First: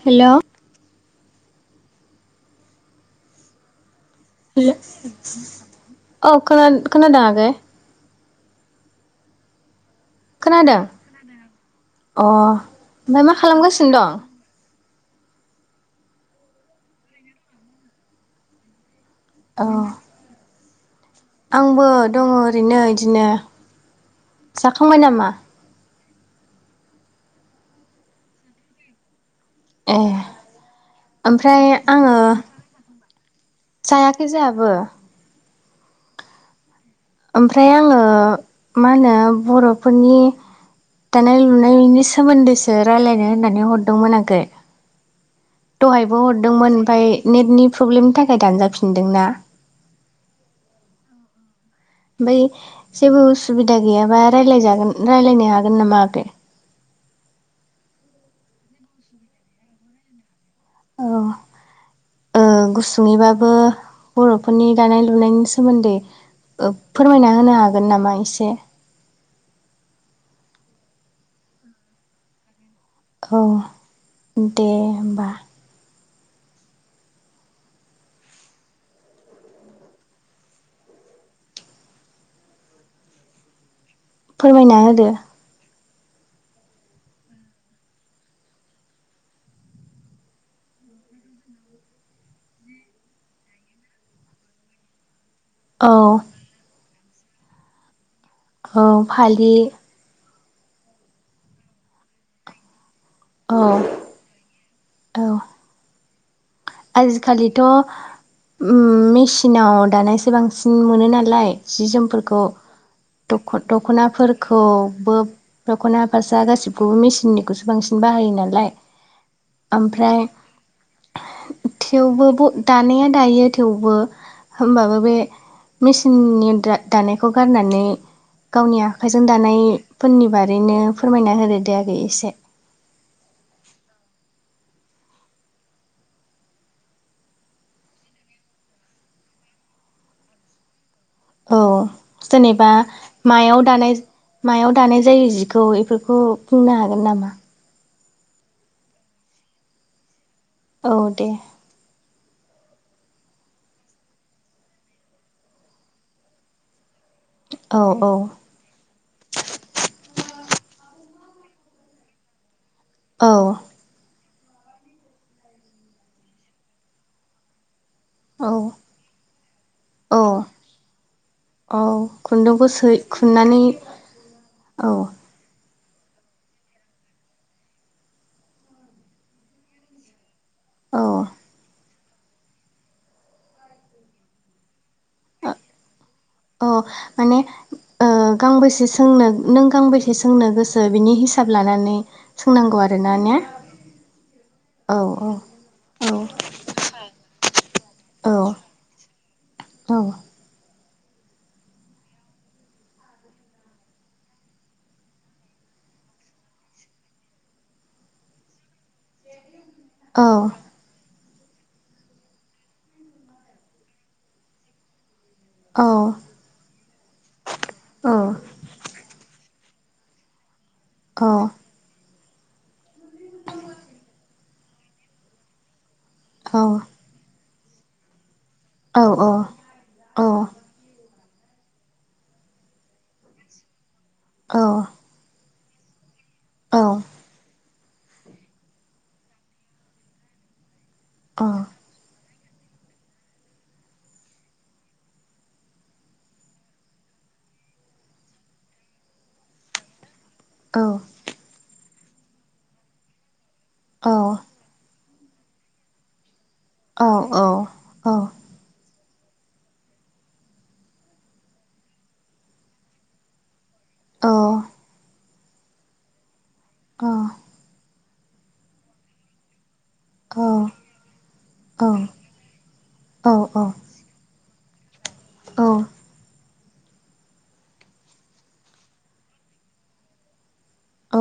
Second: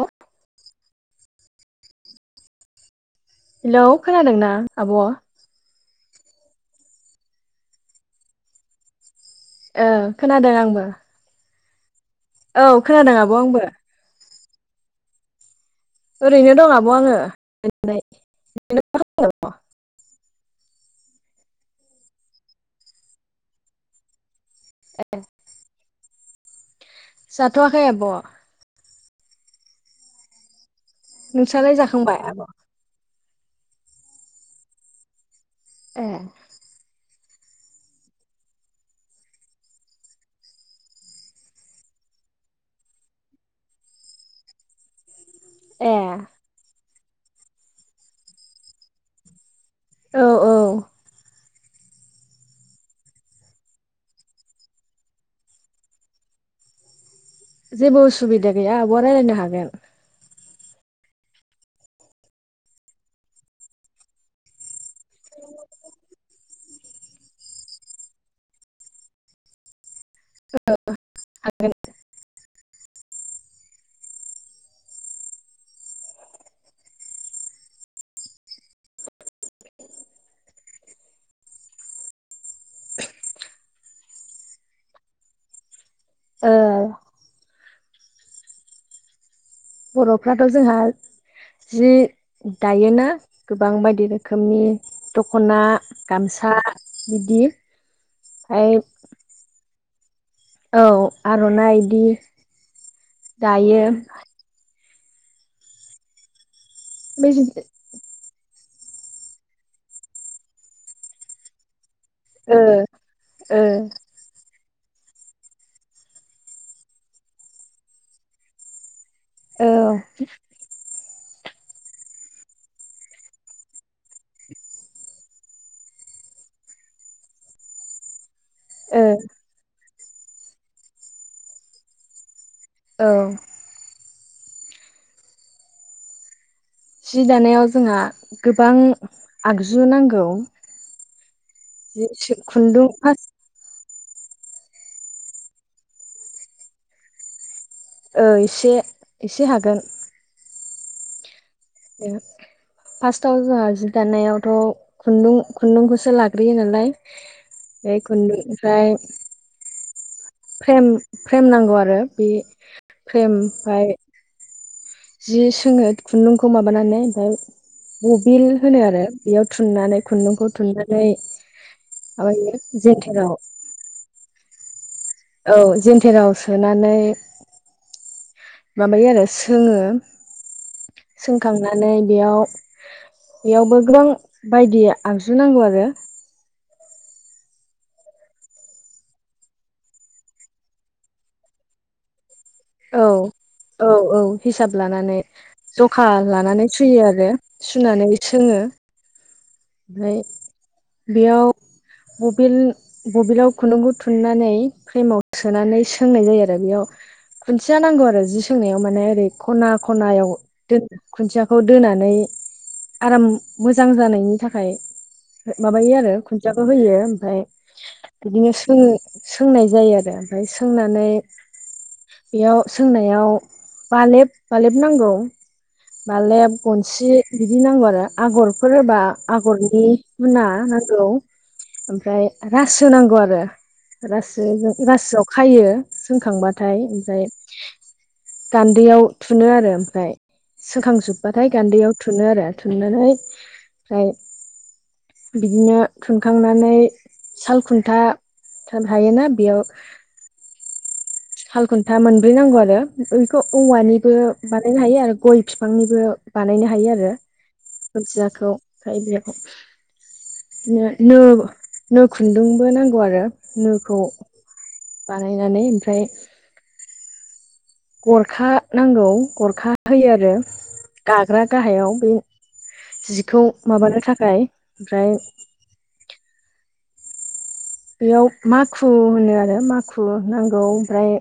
औ hello hello खोनादों ना आब'? औ खोना खोनादों आगै? ओ खोनादों आंबो। अ औ खोनादों ओमफ्राय आब' मा आंबो खालामगासिनो दं? ओरैनो दं आब' आङो। [unintelligible] औ। आंबो दङ' ओरैनो इदिनो। जाखांबाय नामा? जाथ'वाखै आब'। ए ओमफ्राय नोंस्रालाय आङो। जाखांबाय आब' जायाखै जोहाबो ए ओमफ्राय आङो मा होनो बर'फोरनि दानाय लुनायनि सोमोन्दैसो राय्लायनो होननानै हरदोंमोन आगै ए दहायबो हरदोंमोन ओमफफ्राय नेटनि प्रब्लेमनि थाखाय दानजाफिनदों ना। औ-औ ओमफ्राय जेबो उसुबिदा गैयाबा राय्लायजागोन राय्लायनो हागोन नामा आगै। जेबो उसुबिदा गैया आबवा रायलायनो हागोन। औ। गुसुङैबाबो बर'फोरनि दानाय लुनायनि सोमोन्दै फोरमायना होनो हागोन नामा एसे औ हागोन। औ दे होमबा। फोरमायना होदो ओ बर'फ्राथ' जोंहा जि दायोना गोबां बायदि रोखोमनि दख'ना औ गामसा बिदि ओमफ्राय औ फालि औ आर'नाइ बिदि औ दायो। औ। बे आजिखालिथ' मेसिनाव दानायसो बांसिन मोनो नालाय जि जोम फोरखौ ओ ओ दख'नाफोरखौ दख'ना फासा गासिबखौबो मेसिननिखौसो बांसिन बाहायो नालाय औ ओमफ्राय थेवबो दानाया दायो थेवबो होमबाबो बे मेसिननि दानायखौ गारनानै गावनि ओ आखाइजों दानायफोरनि बारैनो फोरमायना होदो दे आगै एसे औ। जि दानायाव जोंहा गोबां आगजु नांगौ औ जेनेबा खुन्दुं फार्स्ट मायाव दानाय मायाव दानाय जायो जिखौ बेफोरखौ बुंनो हागोन नामा? औ एसे एसे हागोन। औ दे। [unintelligible] [inaudible] फासटाव जोंहा जि दानायावथ' खुन्दुं खुन्दुंखौसो लाग्रोयो नालाय औ बे औ खुन्दुंनिफ्राय फ्रेम फ्रेम नांगौ आरो बे औ फ्रेमहाय जि सोङो खुन्दुंखौ माबानानै ओमफ्राय बबिल औ होनो आरो बेयाव थुननानै औ खुन्दुंखौ थुननानै औ माबायो खुन्दुंखौ सो जेेनथेराव खुननानै औ। औ जेन्थेराव सोनानै माबायो आरो सोङो। सोंखांनानै बेयाव बेयावबो गोबां बायदि आगजु नांगौ आरो अ माने ओ ओ गांबेसे सोंनो नों गांबेसे सोंनो गोसो बिनि हिसाब लानानै सोंनांगौ औ आरोना ने औ औ हिसाब औ लानानै औ जखा लानानै सुयो आरो सुनानै औ सोङो ओमफ्राय बेयाव बबिल बबिलाव खुन्दुं गु थुननानै फ्रेमाव सोनानै सोंनाय जायो आरो बेयाव खुन्थिया नांगौ आरो जि सोंनायाव माने ओरै खना औ खनायाव दोन खुन्थियाखौ दोनानै आराम मोजां जानायनि थाखाय औ माबायो आरो खुन्थियाबो होयो ओमफ्राय बिदिनो सोङो सोंनाय जायो आरो ओमफ्राय सोंनानै औ बेयाव सोंनायाव बालेब बालेब नांगौ बालेब गनसि बिदि नांगौ आरो आगरफोर औ होबा आगरनि औ मोना नांगौ ओमफ्राय रासो नांगौ आरो रासो औ रासोआव खायो औ सोंखांबाथाय ओमफ्राय गान्दैयाव थुनो आरो ओमफ्राय सोंखांजोबबाथाय औ औ गान्दैयाव थुनो आरो बुथुमनानै ओमफ्राय बिदिनो थुनखांनानै साल खुन्था थोर थायोना बियाव औ साल खुन्था मोनब्रै नांगौ आरो बेखौ औवानिबो बानायनो हायो आरो गय बिफांनिबो बानायनो हायो आरो खुनथियाखौ ओमफ्राय बे नो नो नो खुन्दुंबो नांगौ आरो नो औ। बानायनानै ओमफ्राय अ गरखा नांगौ गरखा होयो आरो गाग्रा गाहायाव बे औ जिखौ माबानो थाखाय ओमफ्राय औ बेयाव माखु होनो आरो माखु नांगौ ओमफ्राय औ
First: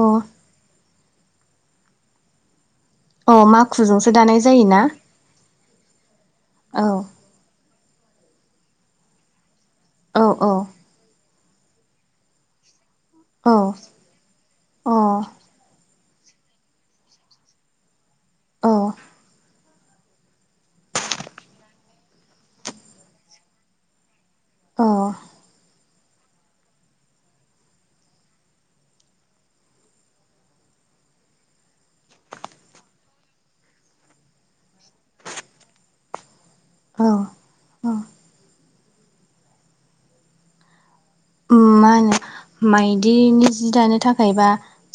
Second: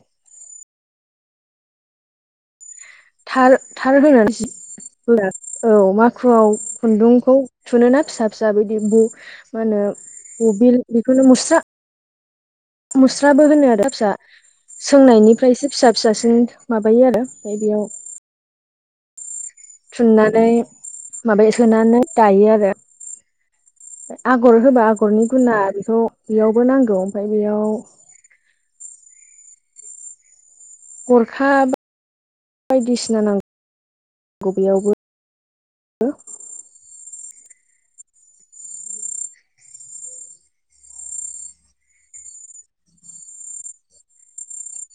औ थार थार माखुजोंसो होनानै दानाय जायोना होआ औ माखुआव औ खुन्दुंखौ थुुनोना फिसा फिसा बिदि बि मा होनो औ औ बबिल बेखौनो मुस्रा मुस्राबो होनो औ आरो फिसा अ औ सोंनायनिफ्रायसो फिसा फिसासिनि माबायो आरो ओमफ्राय बेयाव थुननानै माबाया सोनानै दायो आरो आगर होबा औ आगरनि गुना बेखौ बेयावबो नांगौ ओमफ्राय बेयाव गरखा बायदिसिना नांगौ बबेयावबो हो औ औ ओ मा होनो माइदिनि जि दानो थाखायबा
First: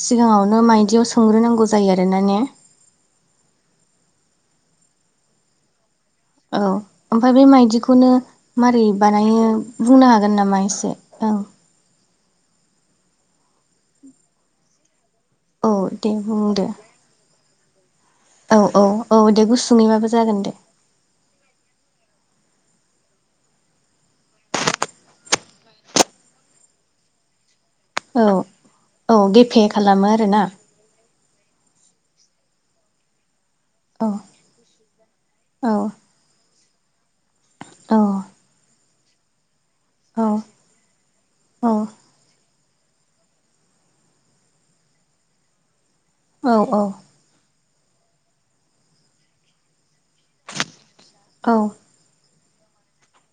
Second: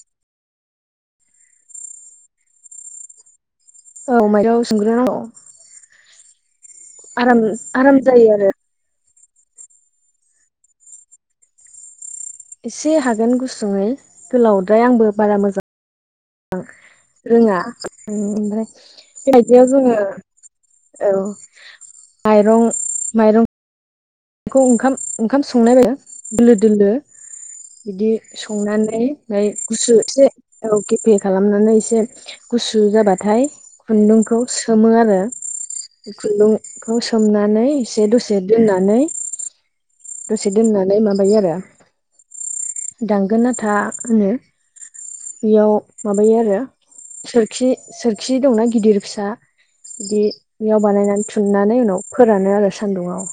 सिगाङावनो मायदियाव सोंग्रोनांगौ जायो आरोना ने औ माइदिआव सोमग्रो नांगौ। औ ओमफफ्राय बे माइदिखौनो जायो आरो मारै बानायो बुंनो हागोन नामा एसे ओं एसे हागोन गुसुङै गोलावद्राय आंबो बारा मोजां औ दे बुंदो रोङा औ ओमफ्राय औ औ दे बेबायदियाव जोङो गुसुङैबाबो जागोन दे औ माइरं माइरं बेखौ ओंखाम ओंखाम संनाय दोलो दोलो बिदि औ संनानै औ ओमफ्राय गेफे गुस्रु खालामो एसे आरोना गेफे खालामनानै एसे गुसु जाबाथाय औ खुन्दुंखौ सोमो आरो औ खुन्दुंखौ सोमनानै औ एसे दसे दोननानै दसे दोननानै माबायो आरो औ दांगोन नाथा होनो बेयाव माबायो औ आरो औ सोर खि सोरखि दंना गिदिर फिसा बिदि बेयाव बानायनानै औ थुननानै उनाव फोर फोरानो आरो सान्दुंआव।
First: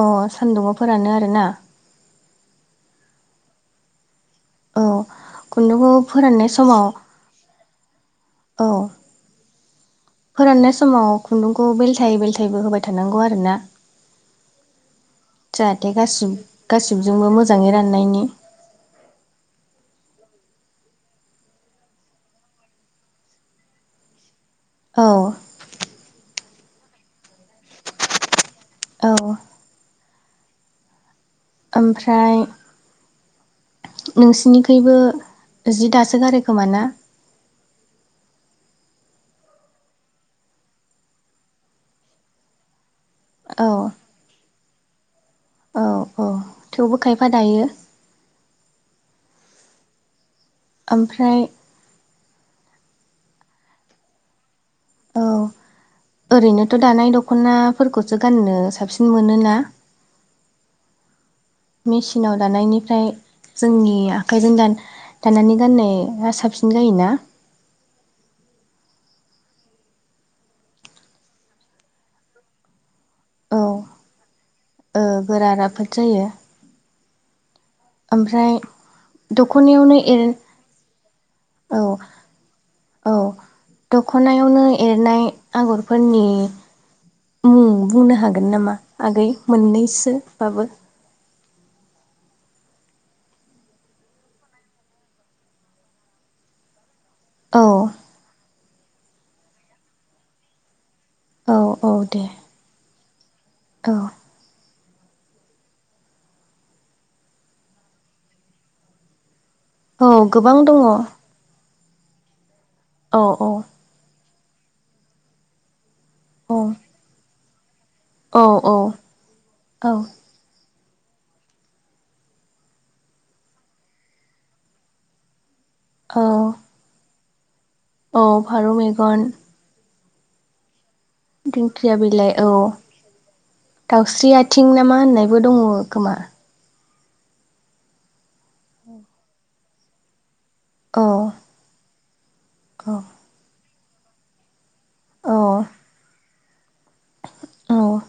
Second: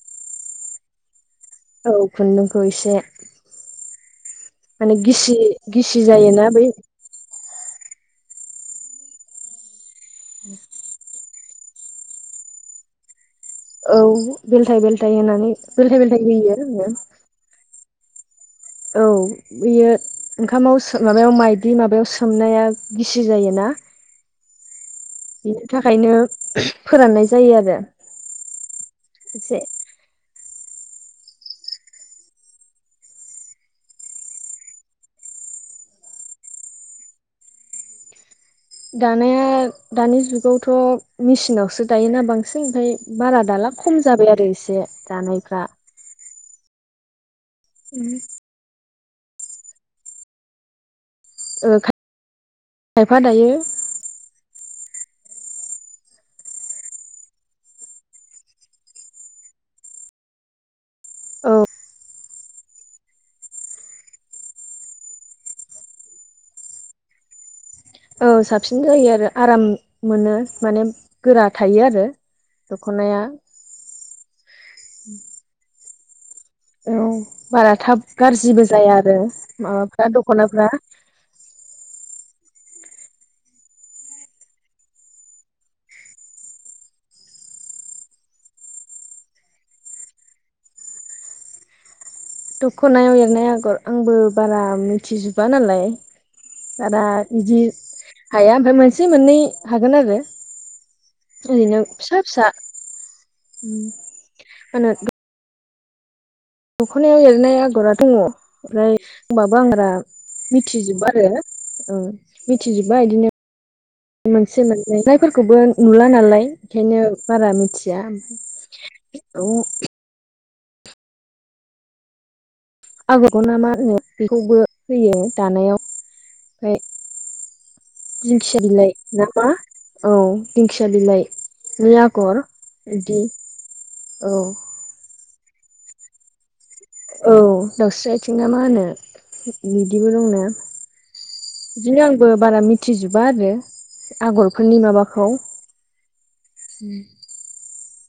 अ सान्दुंआव फोरानो आरो ना? औ खुन्दुंखौ इसे माने औ गिसि खुन्दुंखौ गिसि फोराननाय जायोना बै समाव औ। फोराननाय समाव खुन्दुंखौ बेलथायै बेलथायबो होबाय थानांगौ आरो ना? औ बेलथाय बेलथाय होनानै जाहाथे बेलथाय बेलथाय होयो आरो जोङो। मोननायनि औ बियो ओंखामाव सो माबायाव माइदि माबायाव सोमनाया गिसि जायोना। [inaudible] औ। ओंखायनो फोराननाय जायो आरो औ एसे ओमफ्राय नोंसिनिखैबो जि दासो गारो खोमा ना? दानाया दानि जुगावथ' मेसिनावसो दायोना बांसिन ओमफाय बारा औ दाला खम जाबाय आरो एसे दानायफ्रा। औ औ थेवबो खायफा दायो। ओमफ्राय ओ खायफा दायो औ। ओरैनोथ' दानाय दख'नाफोरखौसो गाननो साबसिन मोनोना? मेसिनाव दानायनिफ्राय जोंनि आखाइजों दान दानानानै गाननाया साबसिन जायोना? औ साबसिन जायो आरो आराम मोनो माने गोरा थायो आरो। दख'नाया औ ओ, गोरा राफोद जायो। औ। बारा थाब ओमफ्राय गाज्रिबो जाया आरो दख'नायावनो माबाफ्रा एर दख'नाफ्रा औ औ दख'नायावनो एरनाय आगरफोरनि बुंनो हागोन नामा आगै मोननैसोबाबो? दख'नायाव एरनाय आगर आंबो बारा मिथिजोबा नालाय बारा बिदि औ हाया ओमफ्राय मोनसे मोननै हागोन आरो। औ ओरैनो औ फिसा दे फिसा औ दख'नायाव एरनाय आगरा दङ ओमफ्राय होनबाबो आं बारा औ गोबां दङ औ मिथिजोबा आरो मिथिजोबबा औ बिदिनो मोनसे मोनै जायफोरखौबो नुला नालाय औ ओंखायनो बारा मिथि [inaudible] औ औ आगरखौ ना मा होनो बेखौबो होयो दानायाव औ। ओमफ्राय औ दिंखिया फारौ बिलाइ मेगन ना मा? औ दिंखि दिंखिया बिलाइ, औ बिदि औ दाउस्रि आथिं नामा होनना बो दङ खोमा? औ दाउस्रि आथिं ना मा होनो बिदिबो दंना। औ बिदिनो आंबो बारा औ मिथिजोबा आरो आगरफोरनि माबाखौ औ उम औ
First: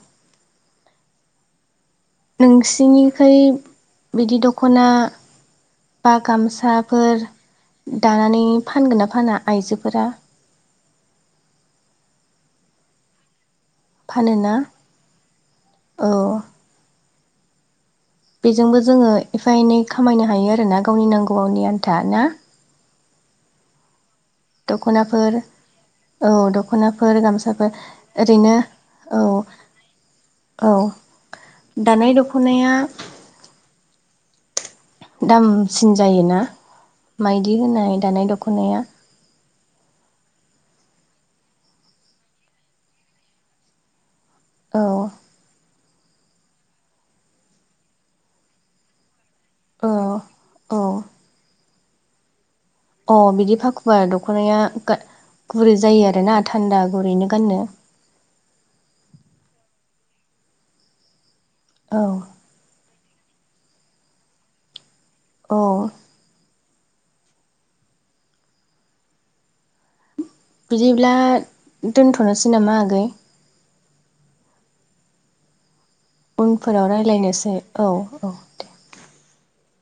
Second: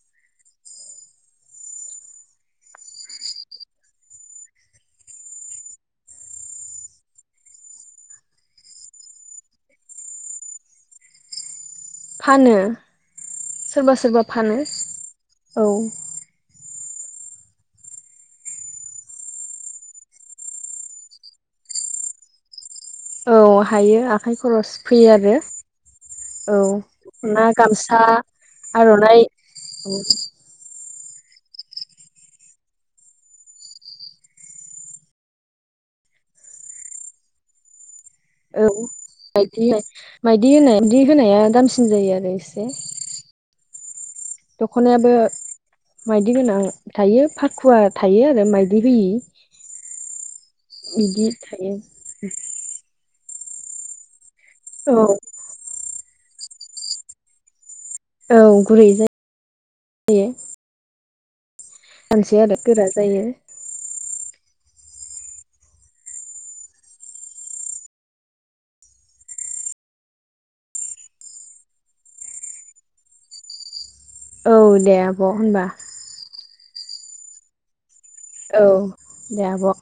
नोंसिनिखै बिदि दख'ना बा गामसाफोर दानानै फानगोन ना फाना आइजोफोरा? फानो सोरबा सोरबा फानोना फानो औ बेजोंबो जोङो एफा एनै खामायनो हायो आरो ना गावनि नांगौनि आन्था ना औ हायो आखाइ खरस फैयो दख'नाफोर आरो औ दख'नाफोर औ गामसाफोर गामसा ओरैनो औ आर'नाइ औ औ दानाय दख'नाया दामसिन जायोना मायदि होनाय दानाय औ दख'नाया माइदि माइदि होनाय बिदि होनाया दामसिन जायो आरो इसे। औ दख'नायाबो माइदि गोनां थायो फाखुवा थायो आरो माइदि होयि। औ औ बिदि थायो। अ बिदि फाखुवा दख'नाया गा औ गुरै जायो आरो आरोना थान्दा गुरैनो गाननो औ गुरै जायो। औ मानसे आरो गोरा जायो। औ बिदिब्ला दोनथ'नोसै नामा आगै औ दे आब' होनबा। उनफोराव रायज्लायनोसै औ औ दे आब'।